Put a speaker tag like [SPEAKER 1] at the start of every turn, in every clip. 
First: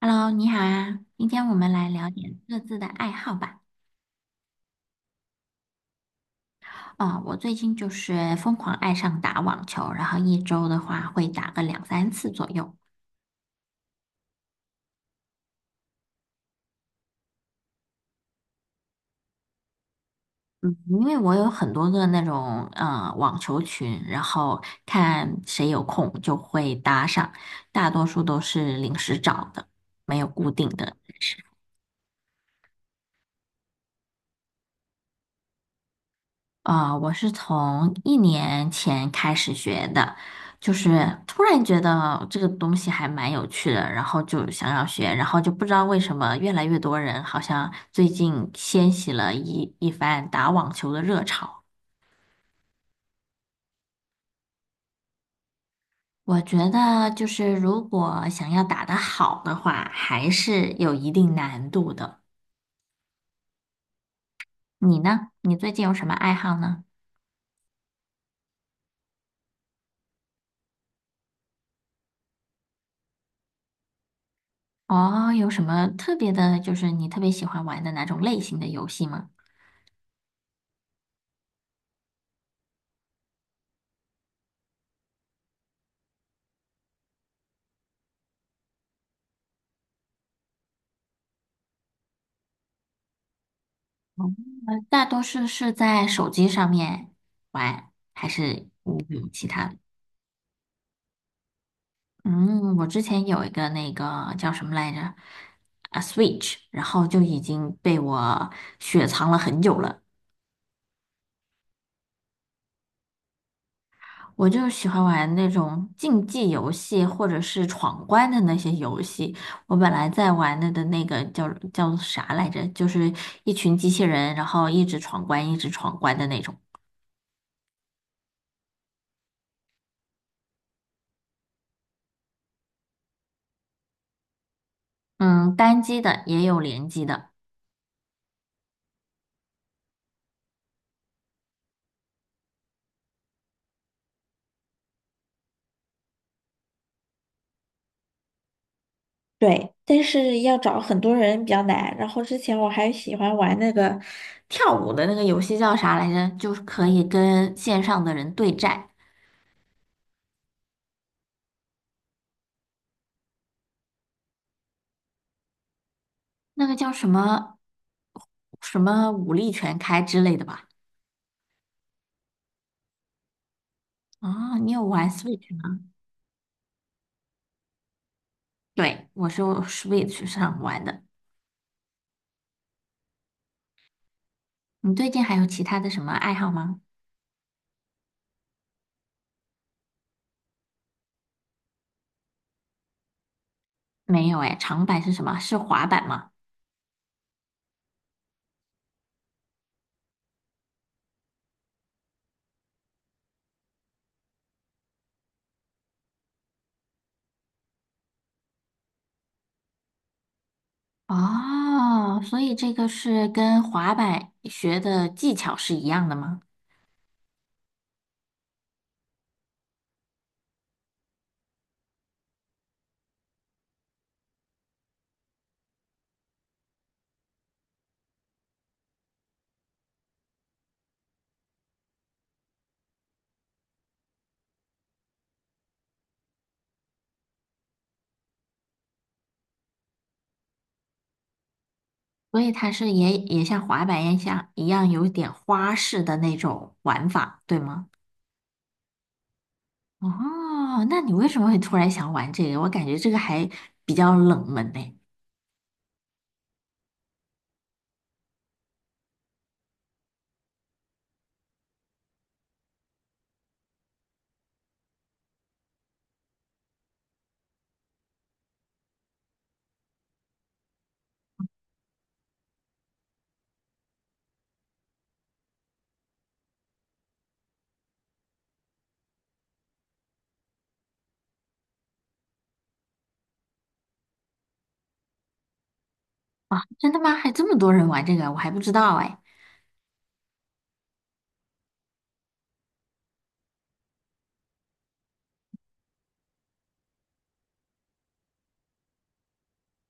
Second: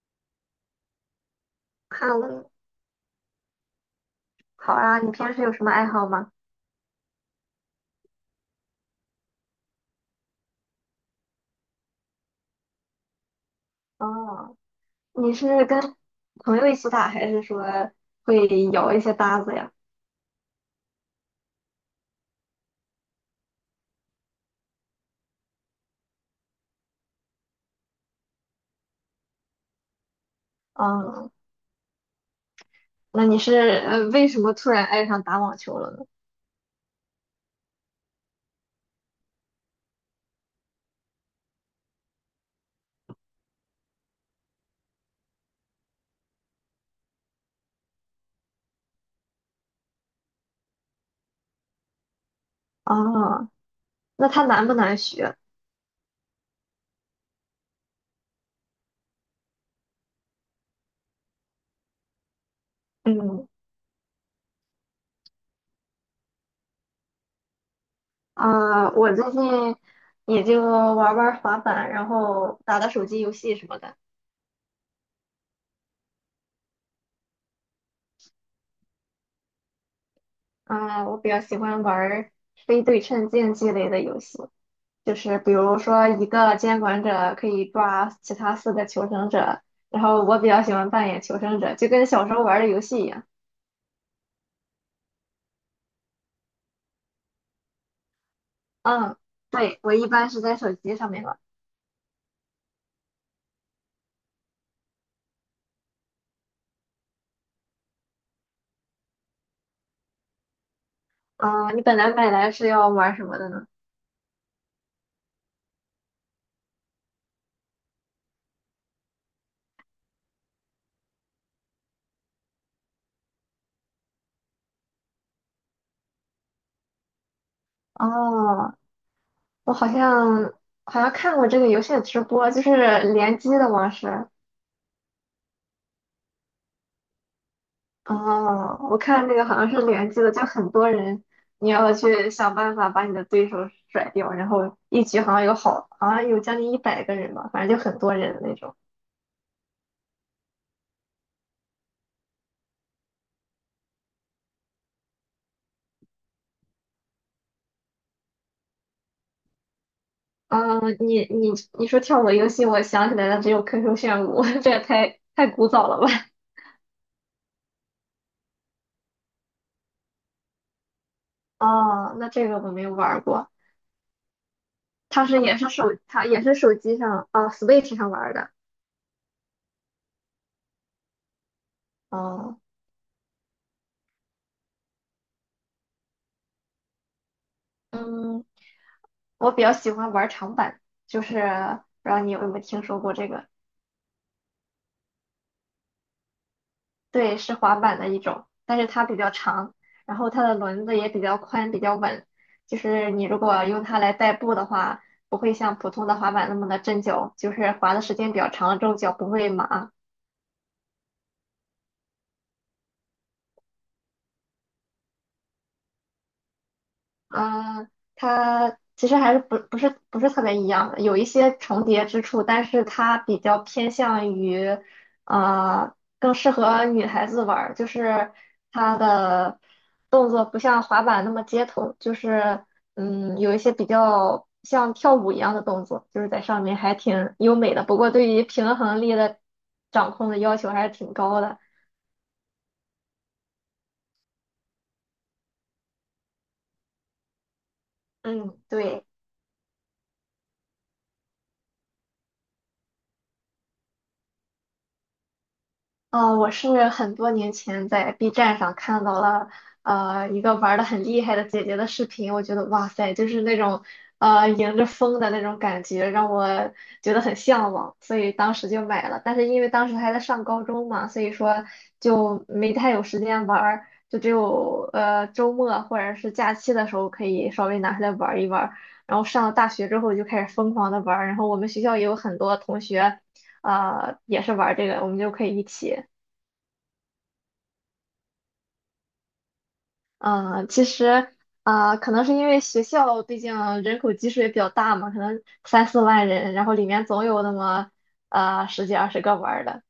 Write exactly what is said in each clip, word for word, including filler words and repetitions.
[SPEAKER 1] Hello，你好啊！今天我们来聊
[SPEAKER 2] 看
[SPEAKER 1] 点
[SPEAKER 2] 了，
[SPEAKER 1] 各自的爱好吧。
[SPEAKER 2] 好啊，你平时有什么爱好吗？
[SPEAKER 1] 哦，我最近就是疯狂爱上打网球，然后一周的话会打个两三次左右。
[SPEAKER 2] 哦，你是跟朋友一起打，还是说会摇一些搭子呀？
[SPEAKER 1] 嗯，因为我有很多个那种呃网球群，然后看谁有空就会搭上，大多数都是临时找的，没有固定的。
[SPEAKER 2] 哦，那你是呃为什么突然爱上打网球了呢？
[SPEAKER 1] 啊，我是从一年前开始学的，就是突然觉得这个东西还蛮有趣的，然后就想要学，然后就不知道为什么越来越多人好像最近掀起了一一番打网球的热潮。
[SPEAKER 2] 哦，那它难不难学？
[SPEAKER 1] 我觉得就是如果想要打得好的话，还是有一定难度的。
[SPEAKER 2] 嗯。
[SPEAKER 1] 你呢？你最近有什么爱好呢？
[SPEAKER 2] 啊、我最近也就玩玩滑板，然后打打手机游戏什么的。
[SPEAKER 1] 哦，有什么特别的，就是你特别喜欢玩的哪种类型的游戏吗？
[SPEAKER 2] 啊、我比较喜欢玩非对称竞技类的游戏。就是比如说一个监管者可以抓其他四个求生者，然后我比较喜欢扮演求生者，就跟小时候玩的游戏一样。
[SPEAKER 1] 大多数是在手机上面玩，还是你
[SPEAKER 2] 嗯，
[SPEAKER 1] 有其他的？
[SPEAKER 2] 对，我一般是在手机上面玩。
[SPEAKER 1] 嗯，我之前有一个那个叫什么来着？啊，Switch，然后就已经被我雪藏了很久了。
[SPEAKER 2] 嗯，你本来买来是要玩什么的呢？
[SPEAKER 1] 我就喜欢玩那种竞技游戏或者是闯关的那些游戏。我本来在玩的的那个叫叫啥来着？就是一群机器人，然后一直闯关，一直闯关的那种。
[SPEAKER 2] 哦，我好像好像看过这个游戏的直播，就是联机的模式。
[SPEAKER 1] 嗯，单机的也有联机的。
[SPEAKER 2] 哦，我看那个好像是联机的，就很多人，你要去想办法把你的对手甩掉，然后一局好像有好，好像有将近一百个人吧，反正就很多人的那种。
[SPEAKER 1] 对，但是要找很多人比较难。然后之前我还喜欢玩那个跳舞的那个游戏叫啥来着？就是可以跟线上的人对战，
[SPEAKER 2] 嗯，你你你说跳舞游戏，我想起来了，只有 Q Q 炫舞，这也太太古早了吧？
[SPEAKER 1] 那个叫什么什么武力全开之类的吧？
[SPEAKER 2] 哦，那这个我没有玩儿过，
[SPEAKER 1] 啊，你有玩
[SPEAKER 2] 它是
[SPEAKER 1] Switch
[SPEAKER 2] 也是
[SPEAKER 1] 吗？
[SPEAKER 2] 手，它也是手机上啊，Switch 上玩儿的。
[SPEAKER 1] 对，我是用 Switch 上玩的。
[SPEAKER 2] 哦，
[SPEAKER 1] 你最近还有其他的什么爱好吗？
[SPEAKER 2] 嗯，我比较喜欢玩儿长板，就是不知道你有没有听说过这个。
[SPEAKER 1] 没有哎，长板是什么？是滑板吗？
[SPEAKER 2] 对，是滑板的一种，但是它比较长，然后它的轮子也比较宽，比较稳。就是你如果用它来代步的话，不会像普通的滑板那么的震脚，就是滑的时间比较长了之后脚不会麻。
[SPEAKER 1] 哦，所以这个是跟滑板学的技巧是一样的吗？
[SPEAKER 2] 嗯，它其实还是不不是不是特别一样的，有一些重叠之处，但是它比较偏向于，呃，更适合女孩子玩儿，就是它的动作不像滑板那么街头，就是嗯，有一些比较像跳舞一样的动作，就是在上面还挺优美的，不过对于平衡力的掌控的要求还是挺高的。
[SPEAKER 1] 所以它是也也像滑板一样一样有点花式的那种玩法，对吗？
[SPEAKER 2] 嗯，对。
[SPEAKER 1] 哦，那你为什么会突然想玩这个？我感觉这个还比较冷门呢。
[SPEAKER 2] 呃，我是很多年前在 B 站上看到了呃一个玩的很厉害的姐姐的视频，我觉得哇塞，就是那种呃迎着风的那种感觉，让我觉得很向往，所以当时就买了。但是因为当时还在上高中嘛，所以说就没太有时间玩儿，就只有呃周末或者是假期的时候可以稍微拿出来玩儿一玩儿。然后上了大学之后就开始疯狂的玩儿，然后我们学校也有很多同学。呃，也是玩儿这个，我们就可以一起。
[SPEAKER 1] 啊，真的吗？还这么多人玩这个，我还不知道哎。
[SPEAKER 2] 嗯，呃其实啊、呃可能是因为学校毕竟人口基数也比较大嘛，可能三四万人，然后里面总有那么呃十几二十个玩儿的。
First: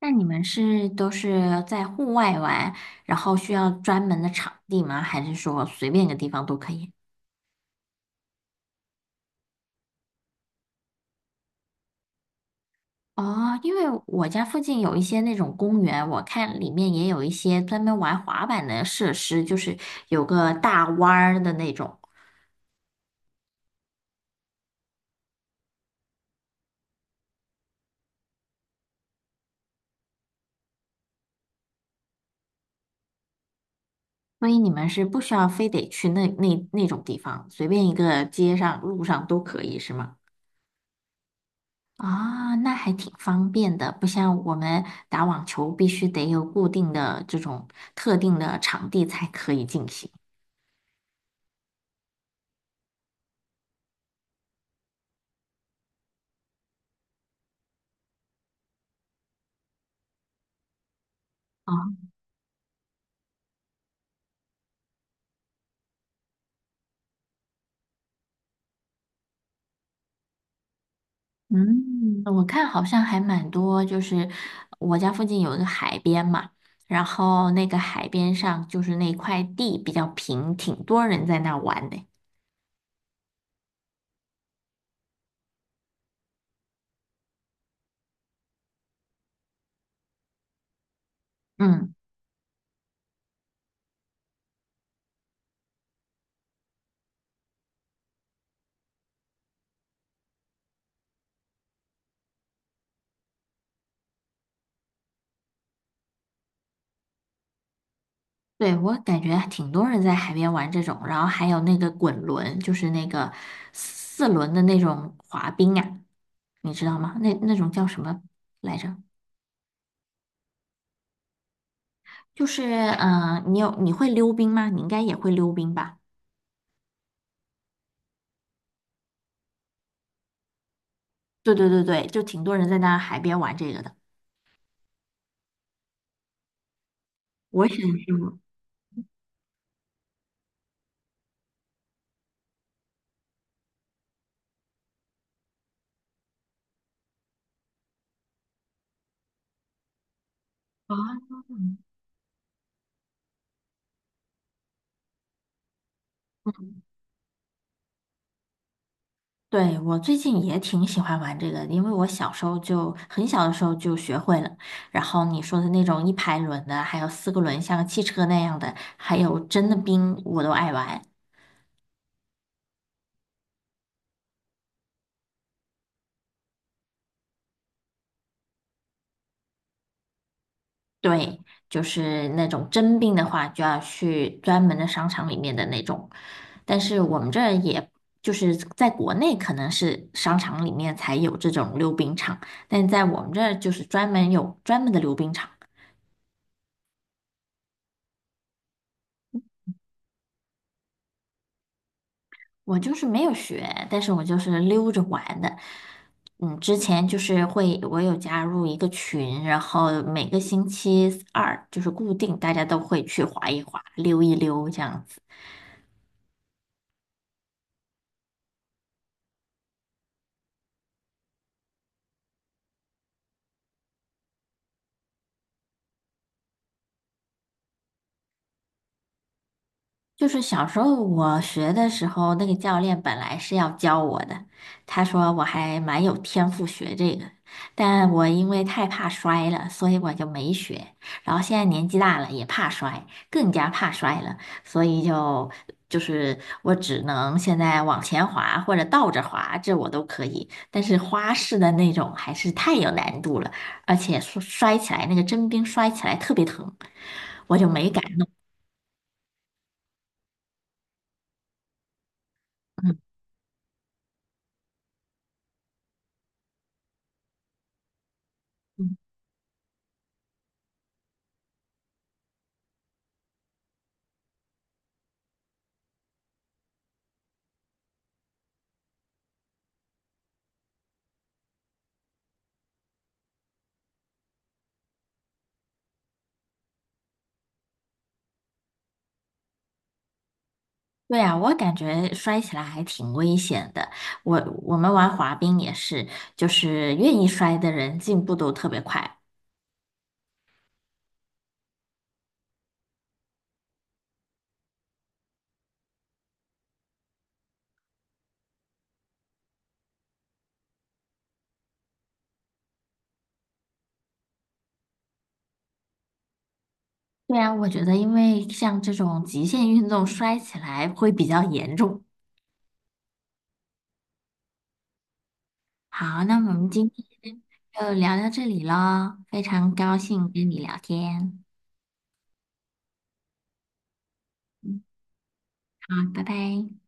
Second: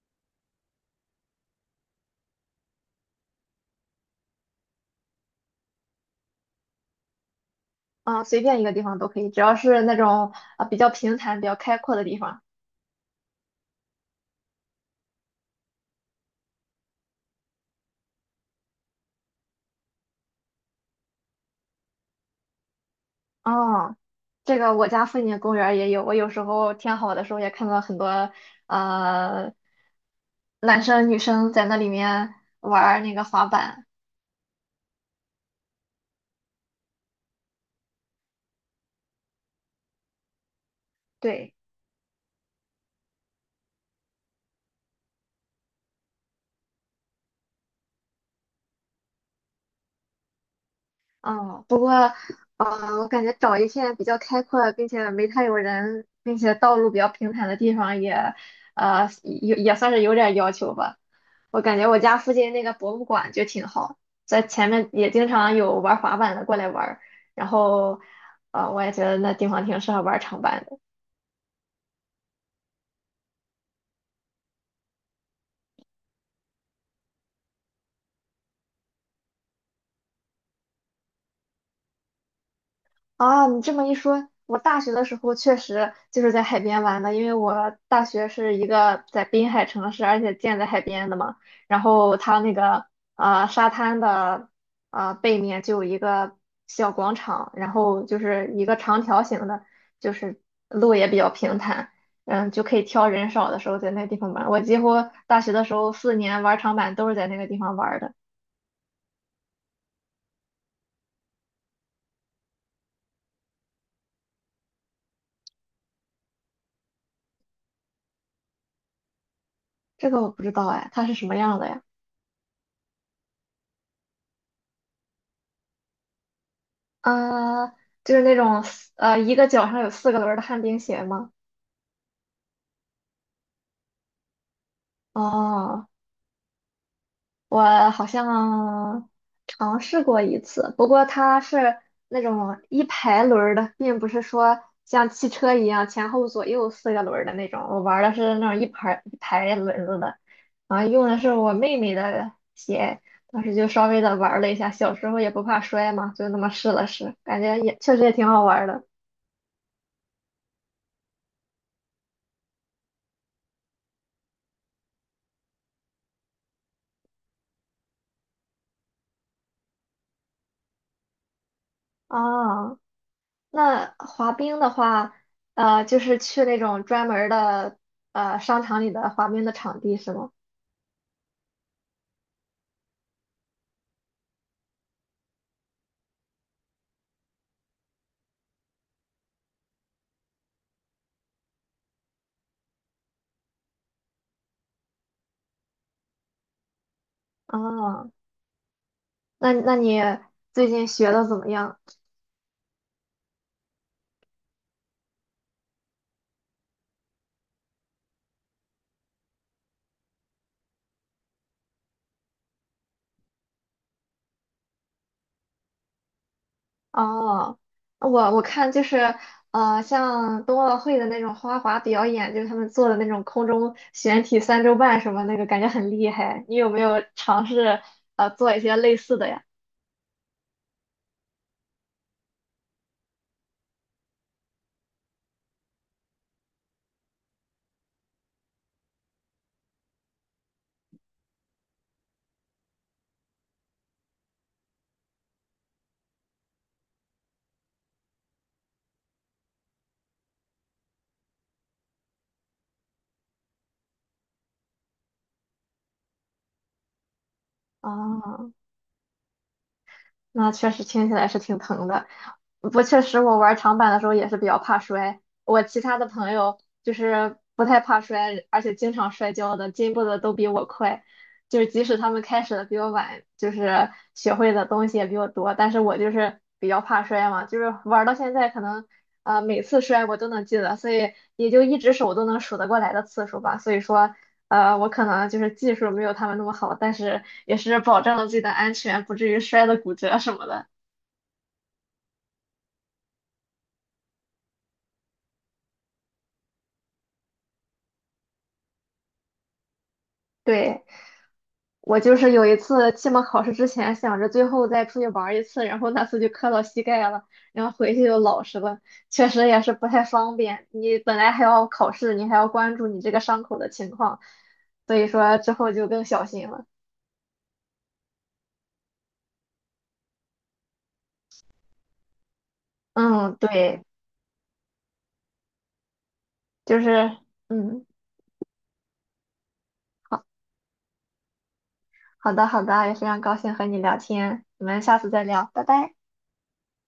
[SPEAKER 1] 那你们是都是在户外玩，然后需要专门的场地吗？还是说随便一个地方都可以？
[SPEAKER 2] 啊、随便一个地方都可以，只要是那种啊、比较平坦、比较开阔的地方。
[SPEAKER 1] 哦，因为我家附近有一些那种公园，我看里面也有一些专门玩滑板的设施，就是有个大弯儿的那种。
[SPEAKER 2] 哦，这个我家附近的公园儿也有，我有时候天好的时候也看到很多呃男生女生在那里面玩儿那个滑板。
[SPEAKER 1] 所以你们是不需要非得去那那那种地方，随便一个街上、路上都可以，是吗？
[SPEAKER 2] 对。
[SPEAKER 1] 啊，那还挺方便的，不像我们打网球必须得有固定的这种特定的场地才可以进行。
[SPEAKER 2] 哦，啊，我感觉找一片比较开阔，并且没太有人，并且道路比较平坦的地方也，呃，也也算是有点要求吧。我
[SPEAKER 1] 啊，
[SPEAKER 2] 感觉我家附近那个博物馆就挺好，在前面也经常有玩滑板的过来玩儿。然后，呃，我也觉得那地方挺适合玩长板的。
[SPEAKER 1] 嗯，我看好像还蛮多，就是我家附近有一个海边嘛，然后那个海边上就是那块地比较平，挺多人在那玩的。
[SPEAKER 2] 啊，你这么一说，我大学的时候确实就是在海边玩的，因为我大学是一个在滨海城市，而且建在海边的嘛。然
[SPEAKER 1] 嗯。
[SPEAKER 2] 后它那个呃沙滩的呃背面就有一个小广场，然后就是一个长条形的，就是路也比较平坦，嗯，就可以挑人少的时候在那地方玩。我几乎大学的时候四年玩长板都是在那个地方玩的。
[SPEAKER 1] 对，我感觉挺多人在海边玩这种，然后还有那个滚轮，就是那个四轮的那种滑冰啊，你知道吗？那那种叫什么来着？
[SPEAKER 2] 这个我不知道哎，它是什么样的呀？
[SPEAKER 1] 就是嗯、呃你有你会溜冰吗？你应该也会溜冰吧？
[SPEAKER 2] 啊，就是那种呃，一个脚上有四个轮儿的旱冰鞋吗？
[SPEAKER 1] 对对对对，就挺多人在那海边玩这个的。
[SPEAKER 2] 哦，
[SPEAKER 1] 我也
[SPEAKER 2] 我
[SPEAKER 1] 想
[SPEAKER 2] 好
[SPEAKER 1] 去玩
[SPEAKER 2] 像尝试过一次，不过它是那种一排轮儿的，并不是说像汽车一样前后左右四个轮儿的那种。我玩儿的是那种一排一排轮子的，然后
[SPEAKER 1] 啊，
[SPEAKER 2] 用的是我妹妹的鞋，当时就稍微的玩儿了一下，小时候也不怕摔嘛，就那么试了试，感觉也确实也挺好玩儿的。
[SPEAKER 1] 对，我最近也挺喜欢玩这个的因为我小时候就很小的时候就学会了。然后你说的那种一排轮的，还有四个轮像个汽车那样的，还有真的冰，我都爱玩。
[SPEAKER 2] 啊。那滑冰的话，呃，就是去那种专门儿的呃商场里的滑冰的场地是吗？
[SPEAKER 1] 对，就是那种真冰的话，就要去专门的商场里面的那种。但是我们这儿也就是在国内可能是商场里面才有这种溜冰场，但在我们这儿就是专门有专门的溜冰场。
[SPEAKER 2] 啊，那那你最近学的怎么样？
[SPEAKER 1] 我就是没有学，但是我就是溜着玩的。嗯，之前就是会，我有加入一个群，然后每个星期二就是固定，大家都会去滑一滑、溜一溜这样子。
[SPEAKER 2] 哦，我我看就是呃，像冬奥会的那种花滑表演，就是他们做的那种空中悬体三周半什么那个，感觉很厉害。你有没有尝试呃做一些类似的呀？
[SPEAKER 1] 就是小时候我学的时候，那个教练本来是要教我的，他说我还蛮有天赋学这个，但我因为太怕摔了，所以我就没学。然后现在年纪大了，也怕摔，更加怕摔了，所以就就是我只能现在往前滑或者倒着滑，这我都可以，但是花式的那种还是太有难度了，而且摔摔起来那个真冰摔起来特别疼，我就没敢。
[SPEAKER 2] 啊。那确实听起来是挺疼的。不过确实，我玩长板的时候也是比较怕摔。我其他的朋友就是不太怕摔，而且经常摔跤的，进步的都比我快。就是即使他们开始的比我晚，就是学会的东西也比我多，但是我就是比较怕摔嘛，就是玩到现在可能呃每次摔我都能记得，所以也就一只手都能数得过来的次数吧。所以说呃，我可能就是技术没有他们那么好，但是也是保证了自己的安全，不至于摔得骨折什么的。
[SPEAKER 1] 对啊，我感觉摔起来还挺危险的。我我们玩滑冰也是，就是愿意摔的人进步都特别快。
[SPEAKER 2] 对，我就是有一次期末考试之前想着最后再出去玩儿一次，然后那次就磕到膝盖了，然后回去就老实了，确实也是不太方便。你本来还要考试，你还要关注你这个伤口的情况，所以说之后就更小心了。
[SPEAKER 1] 对啊，我觉得因为像这种极限运动摔起来会比较严重。
[SPEAKER 2] 嗯，对，
[SPEAKER 1] 好，那我们
[SPEAKER 2] 就
[SPEAKER 1] 今
[SPEAKER 2] 是
[SPEAKER 1] 天
[SPEAKER 2] 嗯，
[SPEAKER 1] 就聊到这里喽，非常高
[SPEAKER 2] 好
[SPEAKER 1] 兴跟你聊天。
[SPEAKER 2] 好的好的，也非常高兴和你聊天，我
[SPEAKER 1] 嗯，
[SPEAKER 2] 们下次再聊，拜
[SPEAKER 1] 好，
[SPEAKER 2] 拜。
[SPEAKER 1] 拜拜。